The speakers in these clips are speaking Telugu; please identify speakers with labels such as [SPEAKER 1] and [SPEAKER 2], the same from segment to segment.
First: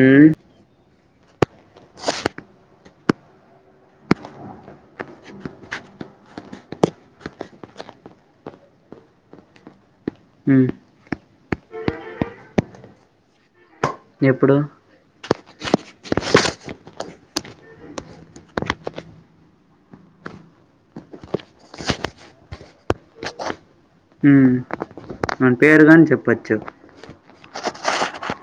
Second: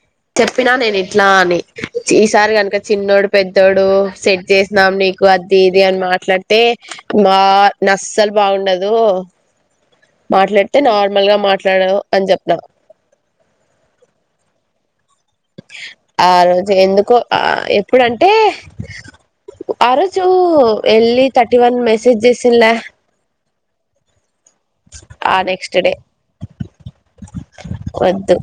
[SPEAKER 1] ఉమ్,
[SPEAKER 2] చెప్పినా నేనే అట్లా అని ఈసారి గనుక చిన్నోడు పెద్దోడు సెట్చేసినాం నీకు అదిఇది అని మా మాట్లాడితే మా నస్సలు బాగుండదు.
[SPEAKER 1] ఉమ్,
[SPEAKER 2] మాట్లాడితే నార్మల్గా మాట్లాడు అని చెప్పినా.
[SPEAKER 1] ఎప్పుడు?
[SPEAKER 2] ఆ రోజే ఎందుకో ఆ ఎప్పుడంటే ఆ రోజు ఎళ్ళీ థర్టీ వన్ మెసేజ్ చేసిల్లా
[SPEAKER 1] ఉ
[SPEAKER 2] ఆ
[SPEAKER 1] మన
[SPEAKER 2] నెక్స్ట్
[SPEAKER 1] పేరు
[SPEAKER 2] డే
[SPEAKER 1] గాని చెప్పచ్చు.
[SPEAKER 2] వద్దు.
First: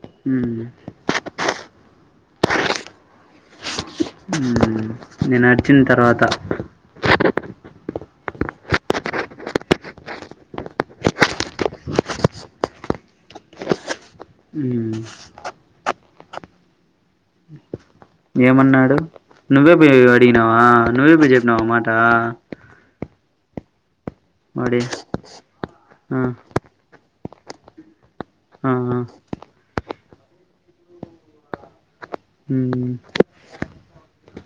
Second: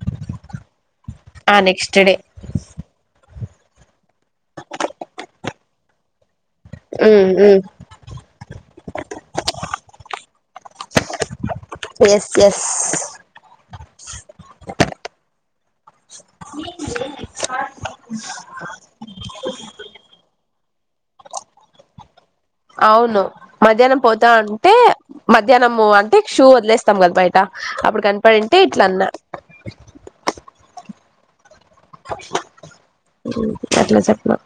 [SPEAKER 1] హ్
[SPEAKER 2] ఆ నెక్స్ట్ డే
[SPEAKER 1] ఉమ్, నేను అరిచిన తర్వాత
[SPEAKER 2] ఎస్ ఎస్
[SPEAKER 1] ఉమ్,
[SPEAKER 2] [inaudible]
[SPEAKER 1] ఏమన్నాడు? నువ్వే పోయి అడిగినావా, నువ్వే పోయి చెప్పినావ మాట.
[SPEAKER 2] అవును మధ్యాహ్నం పోతాంటే
[SPEAKER 1] వాడి
[SPEAKER 2] మధ్యాహ్నం
[SPEAKER 1] ఆ,
[SPEAKER 2] అంటే షూ వదిలేస్తాం కదా బయ ట అప్పుడు కనపడింటే
[SPEAKER 1] ఆ,
[SPEAKER 2] ఇట్లా
[SPEAKER 1] ఆ,
[SPEAKER 2] అన్నా.
[SPEAKER 1] ఉమ్,
[SPEAKER 2] ఉ అట్లా చెప్పినా.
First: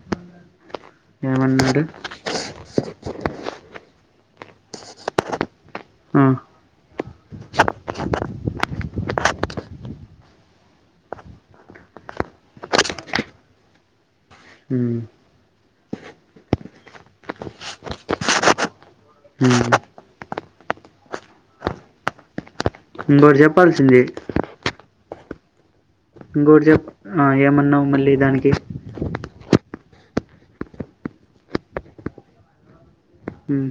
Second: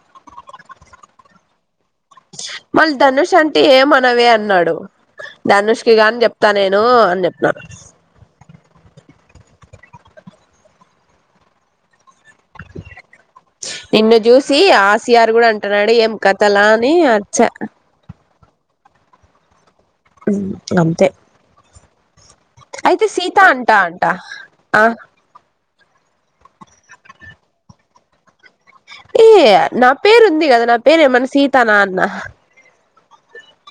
[SPEAKER 1] ఏమన్నాడు
[SPEAKER 2] మళ్ ధనుష్ అంటే ఏమనవే అన్నాడు. ధనుష్కి గాని
[SPEAKER 1] ఆ,
[SPEAKER 2] చెప్తా నేను అని చెప్నా. నిన్ను చూసి ఆ
[SPEAKER 1] ఉమ్,
[SPEAKER 2] సిఆర్ కూడా అంటున్నాడు ఏం కథలా అని అర్చా.
[SPEAKER 1] ఉమ్,
[SPEAKER 2] హ్ ఇంగా అంతే. అయితే
[SPEAKER 1] ఇంకోటి
[SPEAKER 2] సీత అంటా
[SPEAKER 1] చెప్పాల్సింది
[SPEAKER 2] అంట ఆ
[SPEAKER 1] ఇంగోటి చెప్ ఆ ఏమన్నవు మళ్ళీ దానికి
[SPEAKER 2] ఏయ్ నా పేరు ఉంది కదా. నా పేరు ఏమన్నా సీతనా అన్నా.
[SPEAKER 1] ఉమ్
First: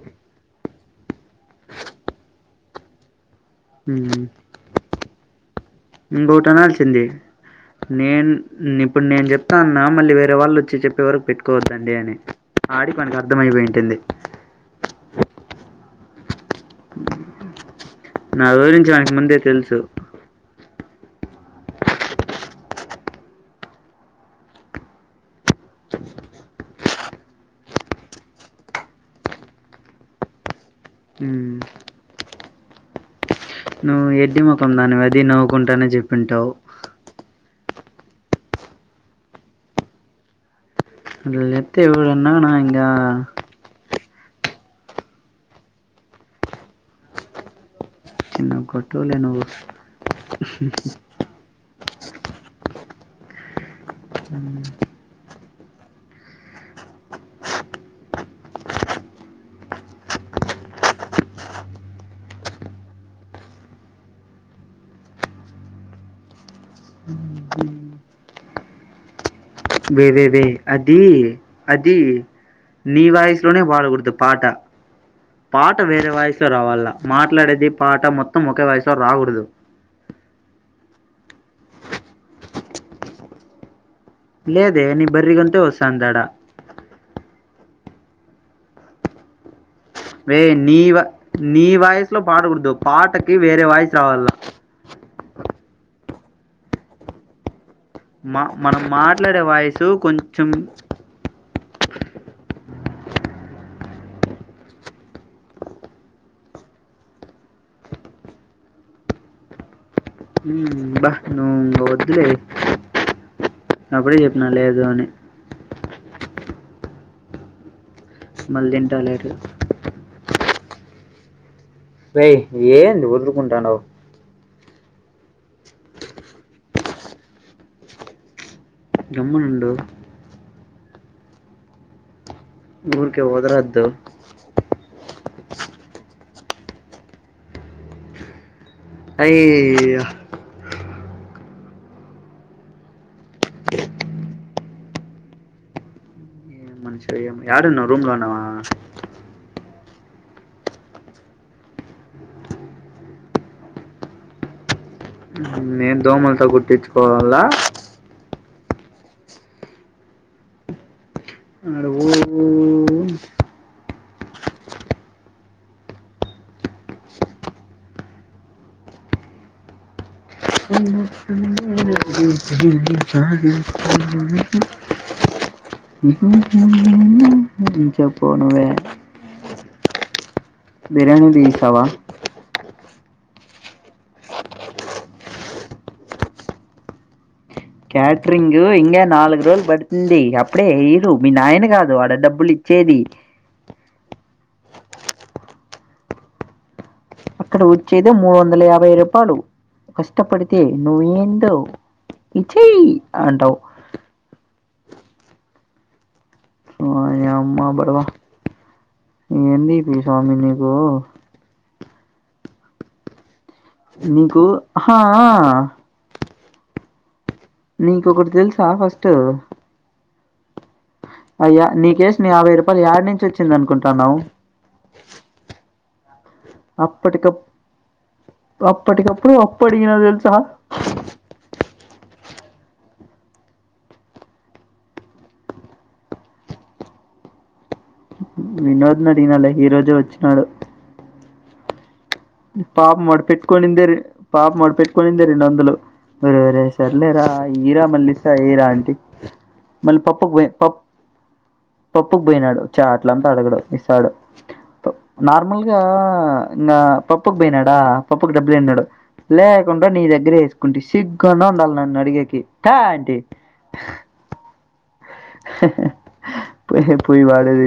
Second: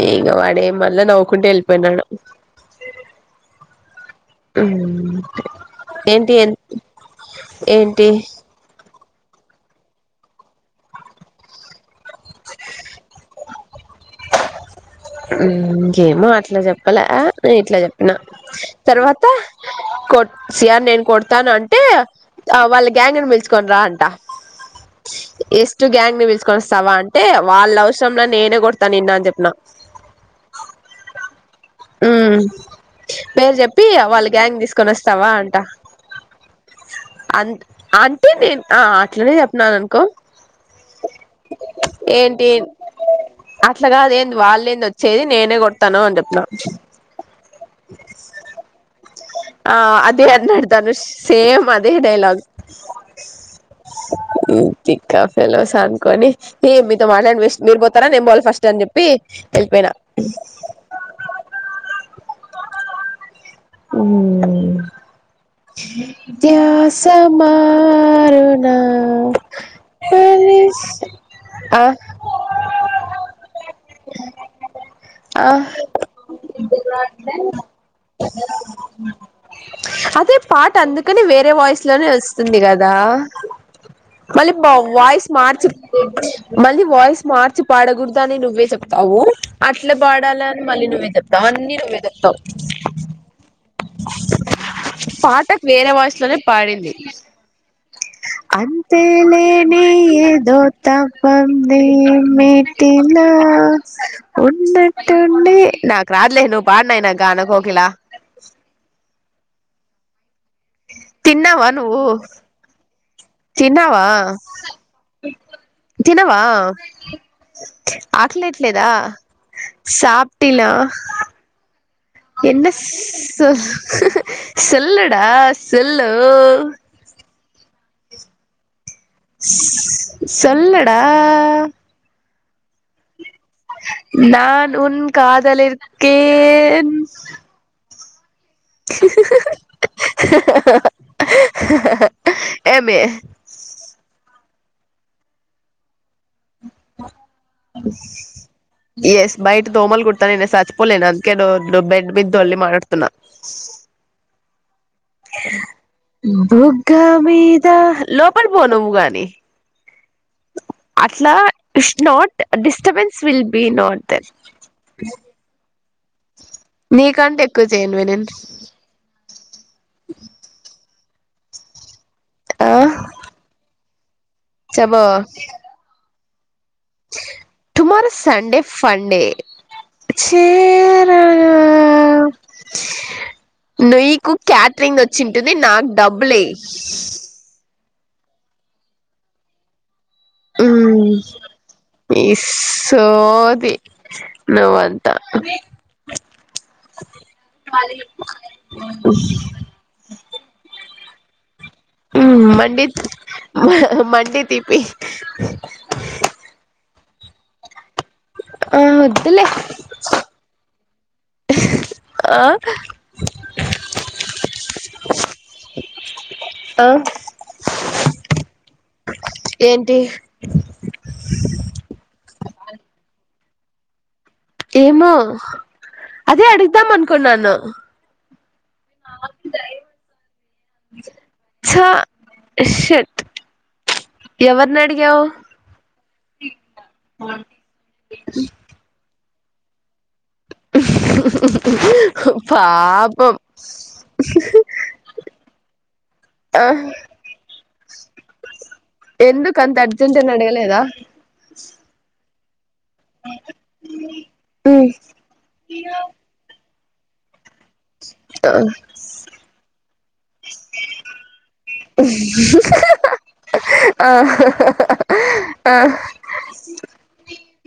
[SPEAKER 2] ఇగ వాడే మళ్ళా, నవ్వుకుంటు వెళ్ళిపోయినాడు. మ్
[SPEAKER 1] ఇంగోటి అనాల్సింది.
[SPEAKER 2] ఏంటి
[SPEAKER 1] నేను నిప్ ఇప్పుడు నేను చెప్తా అన్నా మళ్ళీ వేరే వాళ్ళు వచ్చి చెప్పే వరకు పెట్టుకోవద్దండి అని. ఆడికి వానికి అర్థంమయిపోయింటుంది.
[SPEAKER 2] మ్ ఎమో, అట్లా చెప్పాలె. అ నే ఇట్లా నా
[SPEAKER 1] గురించి వానికి
[SPEAKER 2] తర్వాత
[SPEAKER 1] ముందే తెలుసు
[SPEAKER 2] కో సియార్ నేను కొడతాను అంటే, వాళ్ళ గ్యాంగని పి ల్చుకోని రా అంట ఎస్టు గ్యాంగ్పిలుచుకొని, వస్తవ అంటే, వాళ్ళ అవసరంలె నేనే కొ నిన్న అన్ని చెప్పిన,
[SPEAKER 1] మ్మ్
[SPEAKER 2] మ్ పేరు చెప్ చీ
[SPEAKER 1] నువ్వు
[SPEAKER 2] అవ్వ, వాళ్ళ
[SPEAKER 1] ఎడ్డి
[SPEAKER 2] గ్యాంగ్
[SPEAKER 1] ముఖం
[SPEAKER 2] తీసుకొని
[SPEAKER 1] దానివి అది
[SPEAKER 2] వస్తావా, అంట
[SPEAKER 1] నవ్వుకుంటానే చెప్పింటావు
[SPEAKER 2] అం అంటే, నేను అ అట్లనే చెప్పిన్నాను అనుకో
[SPEAKER 1] అట్లా చెప్తే, ఎవరన్నా ఇంగా
[SPEAKER 2] అట్లాగాదేంది వాళ్ళేంది. వచ్చేది, నేనే కొడతాను అని చెప్పిన.
[SPEAKER 1] చిన్కోట్
[SPEAKER 2] ఆ అదే అన్నాడు. ధనుష్ సేమ్ అదే డైలాగ్ మ్ తిక్కా హలోసా అనుకోని, ఏ మీతో మాట్లాడి వెస్ట్, మీరు పోతారా, నేను పోవల ఫస్ట్ అని చెప్పి వెళ్ళిపోయినా. స్వాగత, స్వాగత స్వామికి ఉమ్ ద్యాస, మారుణ
[SPEAKER 1] వేవేవే, అది
[SPEAKER 2] ఆ
[SPEAKER 1] అది నీ వాయిస్లోనే పాడకూడదు. పాట
[SPEAKER 2] ఆ
[SPEAKER 1] పాట వేరే వాయిస్లోలో రావాల, మాట్లాడేది, పాట మొత్తం ఒకే వాయిస్ లో
[SPEAKER 2] మ్
[SPEAKER 1] రాకూడదు
[SPEAKER 2] అదే పాట్ అందుకని వేరే వాయిస్ లోనే వస్తుంది. గదా మళ్ళీ బ
[SPEAKER 1] లేదే నీ
[SPEAKER 2] వాయిస్,
[SPEAKER 1] బర్రి గొంతే
[SPEAKER 2] మార్చ
[SPEAKER 1] వస్తాందాడ
[SPEAKER 2] మళ్ళీ వాయిస్ మార్చి పాడ గుడదనువ్న్వ్ ని నువ్వే చెప్తావు అట్లా
[SPEAKER 1] వయ్
[SPEAKER 2] పాడాలని
[SPEAKER 1] నీ
[SPEAKER 2] మళ్ళీ
[SPEAKER 1] వ
[SPEAKER 2] నువ్వే చెప్తావు
[SPEAKER 1] నీ
[SPEAKER 2] అన్ని నువ్వే
[SPEAKER 1] వాయిస్ లో
[SPEAKER 2] చెప్తావు
[SPEAKER 1] పాట కుడదు, పాటకి వేరే వాయిస్ రావాల
[SPEAKER 2] పాటకు వేరే వాయిస్ లోనే పాడింది.
[SPEAKER 1] మా మనం మాట్లాడే
[SPEAKER 2] అంతేలేని
[SPEAKER 1] వాయిసు కొంచెం
[SPEAKER 2] ఏదో తపం ఎ మటిలా ఉన్నట్టుండి నాకు రాటలేదు. పాడు నాయినా గాన కోకిల
[SPEAKER 1] మ్మ్ బా
[SPEAKER 2] తిన్నావా
[SPEAKER 1] ఇంగ
[SPEAKER 2] నువ్వు
[SPEAKER 1] వద్దులే
[SPEAKER 2] తీన్నావా
[SPEAKER 1] అప్పుడే చెప్పినా లేదు అని
[SPEAKER 2] తినవా ఆకలి
[SPEAKER 1] మళ్ళీ
[SPEAKER 2] ఎట్లేదా
[SPEAKER 1] తింటా లేటుగా
[SPEAKER 2] సా టిలా
[SPEAKER 1] రేయ్
[SPEAKER 2] ఎన్న స్
[SPEAKER 1] ఏంది
[SPEAKER 2] హ
[SPEAKER 1] వదులుకుంటానవు
[SPEAKER 2] హ హ సోల్డా సోలు
[SPEAKER 1] గమ్మునుండు
[SPEAKER 2] సోల్డా
[SPEAKER 1] ఊరికే వదలద్దు
[SPEAKER 2] కాదలిరికే
[SPEAKER 1] అయ్యో అయ్యో
[SPEAKER 2] హ హ ఎమీ
[SPEAKER 1] మనిషి యాడున్నావు రూమ్ లో ఉన్నావా
[SPEAKER 2] ఎస్ బయిట్ దోమల్ గుడుతున్నాయి. నేను సచ్చిపొలేను, అందుకే బెడ్మీద దోల్లి మాట్లాడుతున్నా.
[SPEAKER 1] నేను దోమలతో
[SPEAKER 2] బుగ్గ
[SPEAKER 1] కుట్టించుకోవాలా
[SPEAKER 2] మీద లో పడిపోనము గాని అట్లా
[SPEAKER 1] ఆడ
[SPEAKER 2] ఇస్
[SPEAKER 1] ఊ
[SPEAKER 2] not disturbance will be not there నీ కంటే ఎక్కువ చేయను వే నిను [inaudible]
[SPEAKER 1] చా
[SPEAKER 2] చెప్పు టుమారో
[SPEAKER 1] చెప్పు
[SPEAKER 2] సడే
[SPEAKER 1] నువ్వే
[SPEAKER 2] ఫన్డే
[SPEAKER 1] బిర్యానీ తీసిసవ
[SPEAKER 2] నీకు క్యాటరింగ్ వచ్చింటుంది నాకు డబ్బులే
[SPEAKER 1] క్యాట్రింగ హింగ నాలుగు రోజలు బట్ అప్పుడే ఇదు
[SPEAKER 2] మ్
[SPEAKER 1] మీ నాయన కాదు ఆడ
[SPEAKER 2] నీ
[SPEAKER 1] డబ్బులు ఇచ్చేది
[SPEAKER 2] నువ్వంత
[SPEAKER 1] అక్కడ వచ్చేదో మూడు వందల యాభై రూపాయలు కష్టపడితే నువ్వేందో.
[SPEAKER 2] మండ
[SPEAKER 1] ఇచ్చేయి అంటావు
[SPEAKER 2] మండి తీపి
[SPEAKER 1] ఆ ఏ అమ్మా బాడవ
[SPEAKER 2] ఆ వద్దులే
[SPEAKER 1] ఎంది స్వామి నీకు
[SPEAKER 2] ఆ
[SPEAKER 1] నీకు హ
[SPEAKER 2] ఆ
[SPEAKER 1] నీకు ఒకటి తెలుసా ఫస్ట్
[SPEAKER 2] ఏంటి
[SPEAKER 1] అయ్యా నీ కేేసు నీ యాభై రూపాయలు ఏడు నుంచి వచ్చింది అనుకుంటున్నావు.
[SPEAKER 2] ఏమో అదే అడుగుదాం అనుకున్నాను
[SPEAKER 1] అప్పటికిప్పుడు అప్పు అడిగినా తెలుసా
[SPEAKER 2] చ షట్ ఎవరిని అడిగావు ఆ
[SPEAKER 1] వినోద్ నడిగనాల ఈ రోజే వచ్చినాడు పాపం మొడి పెట్టుకని పాపం వాడు పెట్టుకనిందే రెండు వందులు. రే రే
[SPEAKER 2] ఆ
[SPEAKER 1] సర్లేరా ఈరా మల్లిస్తా ఈరా అంటి
[SPEAKER 2] ఎందుకు అంత
[SPEAKER 1] మల్లి
[SPEAKER 2] అర్జెంట్
[SPEAKER 1] పప్పు
[SPEAKER 2] అని
[SPEAKER 1] గే
[SPEAKER 2] అడగలేదా
[SPEAKER 1] పప్పు పోయినాడు చాట్ల అంతా అడగడు ఇస్తాడు నార్మల్గా ఇంకా పప్పుకు పోయినాడా పప్పుకు డబ్బులుంన్నాడు లేకుండా నీ దగ్గరే వేసుకుంటే సిగ్గున్న నన్ని అడిగే కి పే అంటి
[SPEAKER 2] ఆ ఆ
[SPEAKER 1] పో పోయి బడే [inaudible]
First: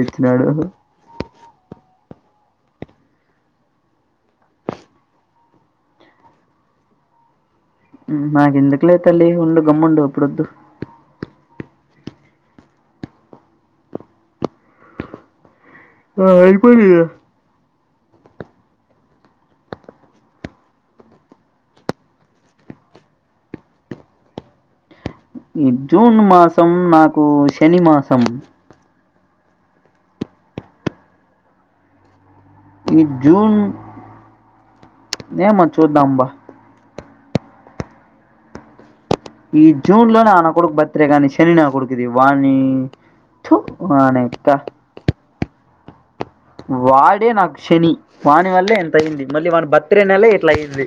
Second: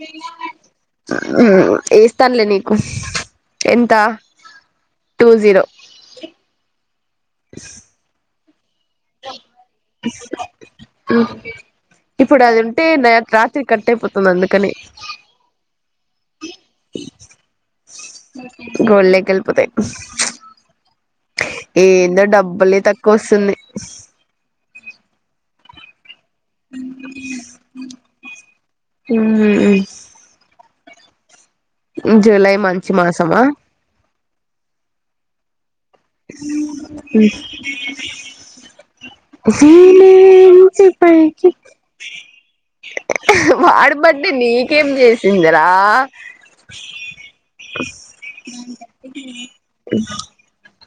[SPEAKER 2] తల్లి నీకు ఎంత టూ జీరో
[SPEAKER 1] నా ఎందుకులే తల్లి ఉుండు గమ్ముండు అప్పుడు వద్దు
[SPEAKER 2] ఇప్పుడు అదింటే న రాత్రి కట్ అయిపోతుంది అందుకని.
[SPEAKER 1] ఆ అయ్యిపోనీలే
[SPEAKER 2] గొల్లేకి వెళ్ళిపోథాయ్ ఏందో డబ్బులే తక్కువ వస్తుంది.
[SPEAKER 1] జూన్ మాసం నాకు శని మాసం
[SPEAKER 2] ఉ జూలై మంచి మాసమా
[SPEAKER 1] ఏ మన్
[SPEAKER 2] అ
[SPEAKER 1] ఈ జూన్ లో నా నా కొడుకు బర్త్డే కానీ
[SPEAKER 2] పైకి
[SPEAKER 1] శని నా కొడుకుది వానీ
[SPEAKER 2] వాడి బడ్డే నీకేం చేసిందిరా
[SPEAKER 1] వాడే నాకు శని వాని వల్లే ఇంతయింది మళ్ళీ వాని బర్త్డ్ నెలె ఇట్లాయింది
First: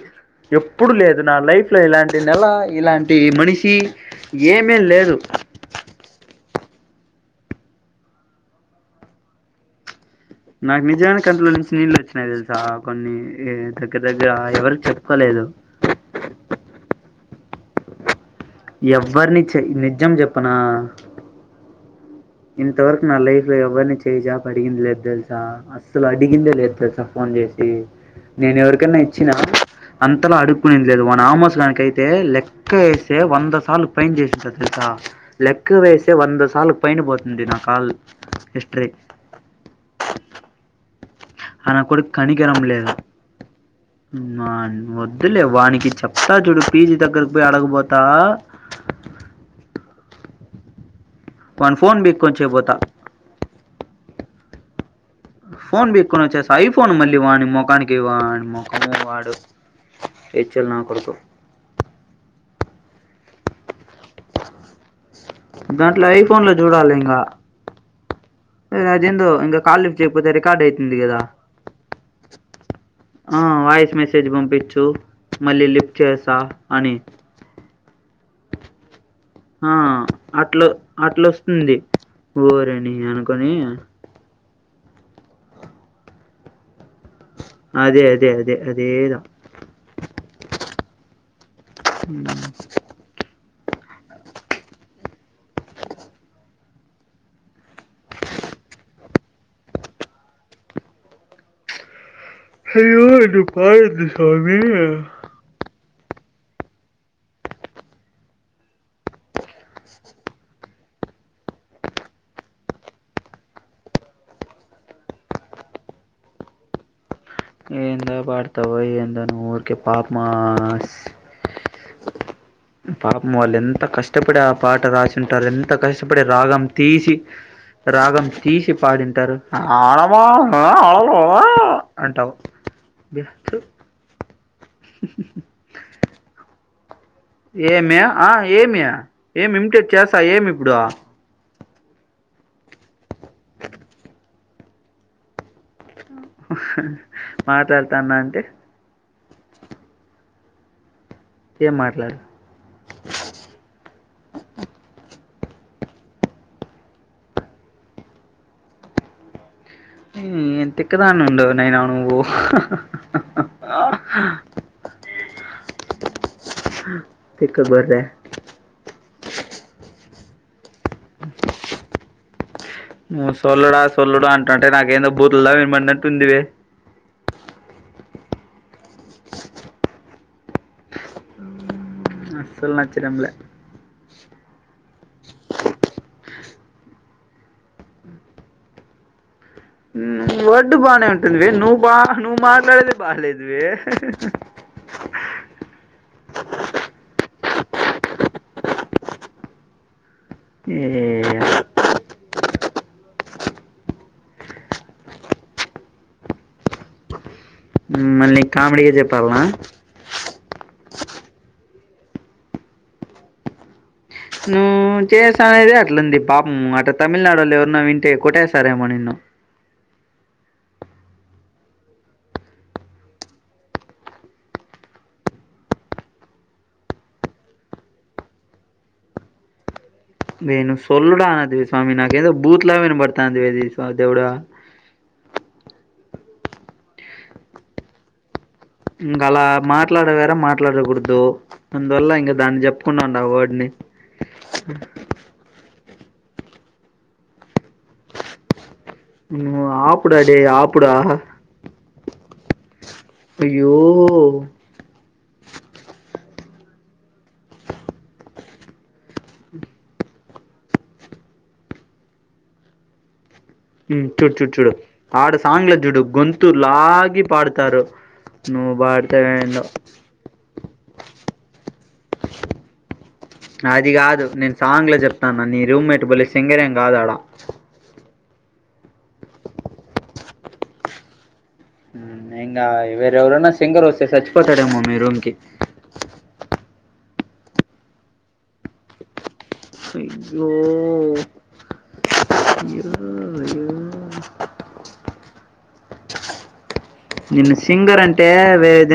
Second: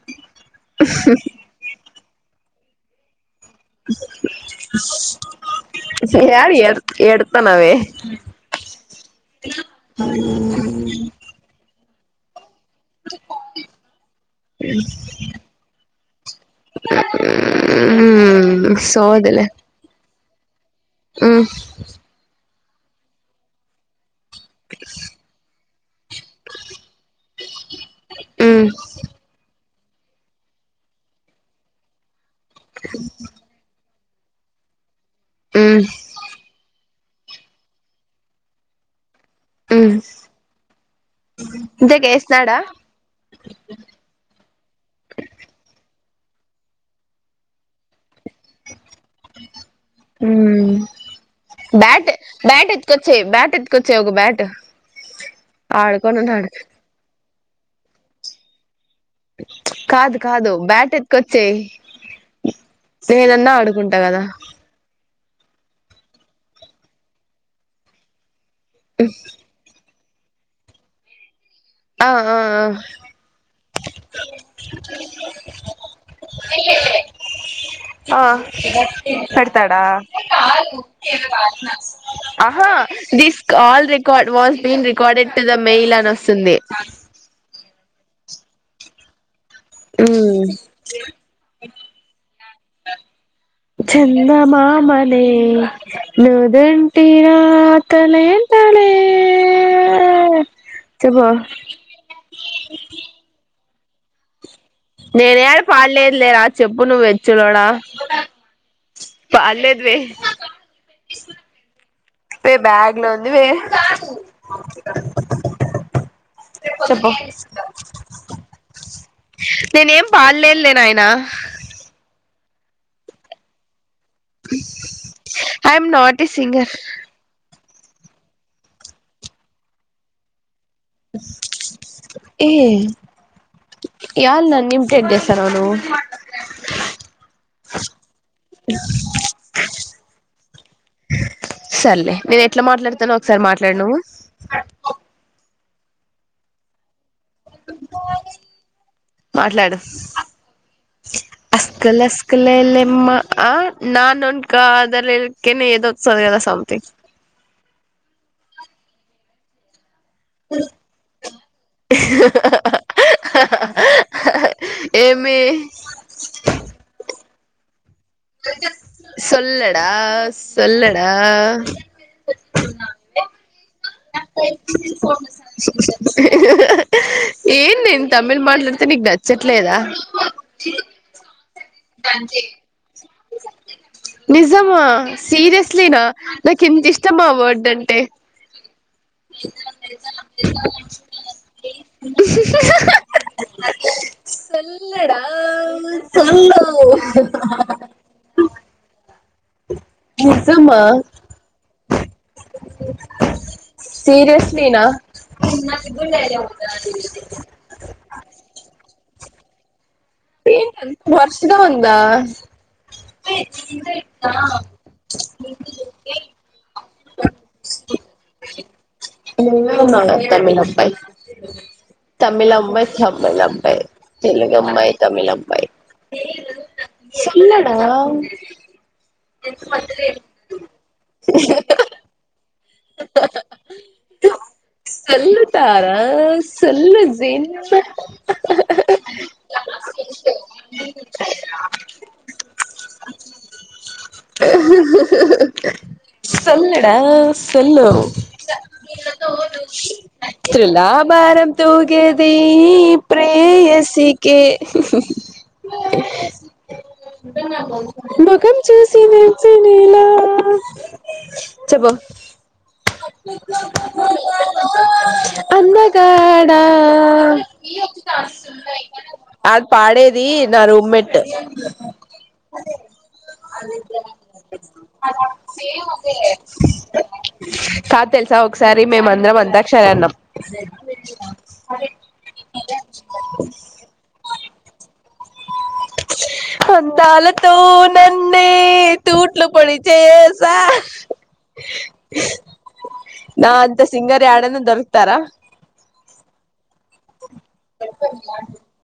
[SPEAKER 1] ఎప్పుడు లేదు నా లైఫ్ లో ఇలాంటి నెల ఇలాంటి మని షి ఏమీ లేదు
[SPEAKER 2] ఎడుతానవే
[SPEAKER 1] నాకు నిజానికి కంట్లో నుంచి నీళ్ళు వచ్చినాయి చ కొన్ని దగ్గర దగ్గర ఎవరు చెప్పుకోలేదు
[SPEAKER 2] ఆ
[SPEAKER 1] ఎవరిని చె నిజం చెప్పనా
[SPEAKER 2] ఆ
[SPEAKER 1] ఇంతవరకు నా లైఫ్ లో ఎవరిని చేయిజాపి అడిగింది లేదు తెలుసా అసలు అడిగిందే లేదు తెలుసా ఫోన్ చేసి నేను
[SPEAKER 2] మ్మ్
[SPEAKER 1] ఎవరికన్నా ఇచ్చినా అంతలా అడుక్కునింది లేదు వాని అమోస్ గానికైతే లెక్క ఏస్తే వంద సార్లు పైన్ చేసేసారు తెలుస లెక్క
[SPEAKER 2] మ్మ్
[SPEAKER 1] వేసే వంద సార్లు పైన పోతు ఉంది నా కాల్ హిస్టరీ
[SPEAKER 2] అ
[SPEAKER 1] ఆ నా కొడుకు కణికరము లేదు వాని వద్దులే వానికి చెప్తా చూడు పీజీ దగ్గరకి పోయి అడకుబోతా
[SPEAKER 2] ఏమయో
[SPEAKER 1] వాని ఫోను
[SPEAKER 2] బ్యాట్ బ్యాట్
[SPEAKER 1] బీక్కొనిచ్చేయబోతా.
[SPEAKER 2] ఎతుకొచ్చే బ్యాట్ ఎత్కొచ్చే ఒక బ్యాట్
[SPEAKER 1] ఫోన్ బి
[SPEAKER 2] ఆడుకోనున్నాడు
[SPEAKER 1] కొనచ్చేస్త ఐఫోన్ మళ్ళీ వాని మోకానికి వానీ మో
[SPEAKER 2] కాదు కాదు
[SPEAKER 1] నా
[SPEAKER 2] బ్యాట్
[SPEAKER 1] కొడుకు.
[SPEAKER 2] ఎతుకొచ్చేయి స్నేహదన్నా ఆడుకుంటా కదా
[SPEAKER 1] దాంట్లో ఐఫోన్ లో చూడాలి ఇంగా అదేందో ఇంగా కాల్ లీఫ్ చెపోతే రికార్డ్ అయితుంది కదా
[SPEAKER 2] ఆ ఆ
[SPEAKER 1] ఆ వాయిస్ మెసేజ్ పంపించు మళ్ళీ లిఫ్ట్ చేసా అని
[SPEAKER 2] ఆ
[SPEAKER 1] ఆ
[SPEAKER 2] పెడతాడా
[SPEAKER 1] అట్ల అట్లొస్తుంది
[SPEAKER 2] ఆహా
[SPEAKER 1] ఓరిని
[SPEAKER 2] దిస్
[SPEAKER 1] అనుకొని
[SPEAKER 2] call record was been recorded to the mail అని వస్తుంది
[SPEAKER 1] అదే అదే అదే అదేదో
[SPEAKER 2] అ
[SPEAKER 1] అ
[SPEAKER 2] చందమామనే నుదంటి రాతలేంట చెపో
[SPEAKER 1] అయ్యో ఎటు పాయె దిస్ వన్
[SPEAKER 2] నేనేడ పాడలేదు లేరా చెప్పు నువ్వు ఏచ్చులోడా పాడ్లేదు వే వే బ్యాగ్ లో ఉంది వే చెప్పు
[SPEAKER 1] ఏందో పాడుతావు ఏందో నువ్వు ఊరికె పాప
[SPEAKER 2] నేనేం
[SPEAKER 1] మా
[SPEAKER 2] పాడలేదులే నాయనా
[SPEAKER 1] పాపం వాళ్ళెంత క ష్టపడి ఆ పాట రాసింటారు. ఎంత
[SPEAKER 2] ఐఎమ్ నాట్
[SPEAKER 1] కష్టపడి
[SPEAKER 2] ఏ
[SPEAKER 1] రాగం
[SPEAKER 2] సింగర్
[SPEAKER 1] తీసి రాగం తీసి పాడింతర్ ఆవా అంటావ్
[SPEAKER 2] యాల్ నన్ ఇమిటేట్ చేస్తాన్నవా నువు
[SPEAKER 1] ఏమి ఆ ఏమి ఏం ఇమిటేట్ చేస్తా ఏం ఇప్పుడు
[SPEAKER 2] సర్లే నేనెట్ల మాట్లాడ్తనో ఒక్సార్ మాట్లాడ్ నువ్వు
[SPEAKER 1] మాట్లాడ్తాన్న అంటే
[SPEAKER 2] మాట్లాడు
[SPEAKER 1] ఏం మాట్లాడు
[SPEAKER 2] అస్కలస్కలే లేమ్మా ఆ నాన్ వంక కాదలే కనే ఏదో వస్తది కదా సమ్థింగ్
[SPEAKER 1] మ్ తిక్కదాన్ ఉండవు నేను నువ్వు
[SPEAKER 2] మే
[SPEAKER 1] తిక్కబర్రే
[SPEAKER 2] సొల్లడా సొల్లడా
[SPEAKER 1] నువు సొల్లుడా సొల్లుడా అంటంటే నాకేందో బూతుల్ల వినబడేనట్టుంది.
[SPEAKER 2] ఏ నేన్ తమిళ్ మాట్లాడ్తే నీక్ నచ్చట్లేదా
[SPEAKER 1] అస్సల్ నచ్చడంలే
[SPEAKER 2] నిజమా, సీరియస్లీనా నాకెంతిష్టం ఆ వర్డ్ అంటే
[SPEAKER 1] మ్ వర్డ్ బానే ఉంటుందివి నువ్ బా నువ్వు మాట్లాడేదే బాలేదువి
[SPEAKER 2] సొల్లుడా సొల్లు నిజమా
[SPEAKER 1] ఏ
[SPEAKER 2] సీరియస్లీనా
[SPEAKER 1] మళ్ నీక్ కామెడీగా చెప్పాల్నా
[SPEAKER 2] వర్షగా ఉందా
[SPEAKER 1] నువ్వు చేసా అనేదే అట్లుంది పాపం అటు తమిళనాడోళ్ళు ఎవరన్న వింటే కొట్టేస్తారేమో నిన్ను
[SPEAKER 2] విన్నా [inaudible] తమిళ్ అబ్బాయి తమిల్ అమ్మాయి, తమిళ్ అబ్బాయ్ తెలుగు అమ్మాయి తమిళ్ అబ్బాయ్ సొల్లుడా
[SPEAKER 1] నేను సొల్లుడ అనది స్వామి నాకేదో బూత్ లాగ వినబడ్తాంది అది దేవుడా
[SPEAKER 2] ఆ సొల్లు [inaudible]
[SPEAKER 1] ఇంక అలా మాట్లాడవేరా మాట్లాడకూడదు అందువల్ల ఇంక దాన్ని చెప్పుకుండా ఉండు ఆ వర్డ్ని.
[SPEAKER 2] సొల్లడా సొల్లు
[SPEAKER 1] నూ ఆపు డాడీ ఆపుడా
[SPEAKER 2] కేది
[SPEAKER 1] అయ్యో
[SPEAKER 2] ప్రేయసికే స్ మొఖం చూసి నచ్చేవేళా చెప్పు
[SPEAKER 1] మ్ చూడ్ చూడ్ చూడు ఆడ సాంగ్ల చూడు గొంతు
[SPEAKER 2] అందగాడా
[SPEAKER 1] లాగి పాడ్తారు. నువ్ బాడ్తే ఏందో
[SPEAKER 2] అది పాడేది నా రూమ్మెట్ అ
[SPEAKER 1] అది కాదు నేను సాంగ్లో చెప్తాన్నా నీ రూమ్మేట్ భలే సింగరేం కాదు ఆడ.
[SPEAKER 2] కాద్ తెల్సా ఒక్సారి మేం అందరం అంతాక్షరి ఆడినం.
[SPEAKER 1] ఇంగా వేరెవరన్న సింగర్ వస్తే సచ్చిపోతాడేమో మీ రూమ్కి
[SPEAKER 2] అందాలతో నన్నే తూ ఇట్ల పొడిచేయేస
[SPEAKER 1] అయ్యో
[SPEAKER 2] నా
[SPEAKER 1] అయ్యో
[SPEAKER 2] అంత సింగరి ఎడనా దొరుకుతారా,
[SPEAKER 1] హు సింగర్ అంటే వేది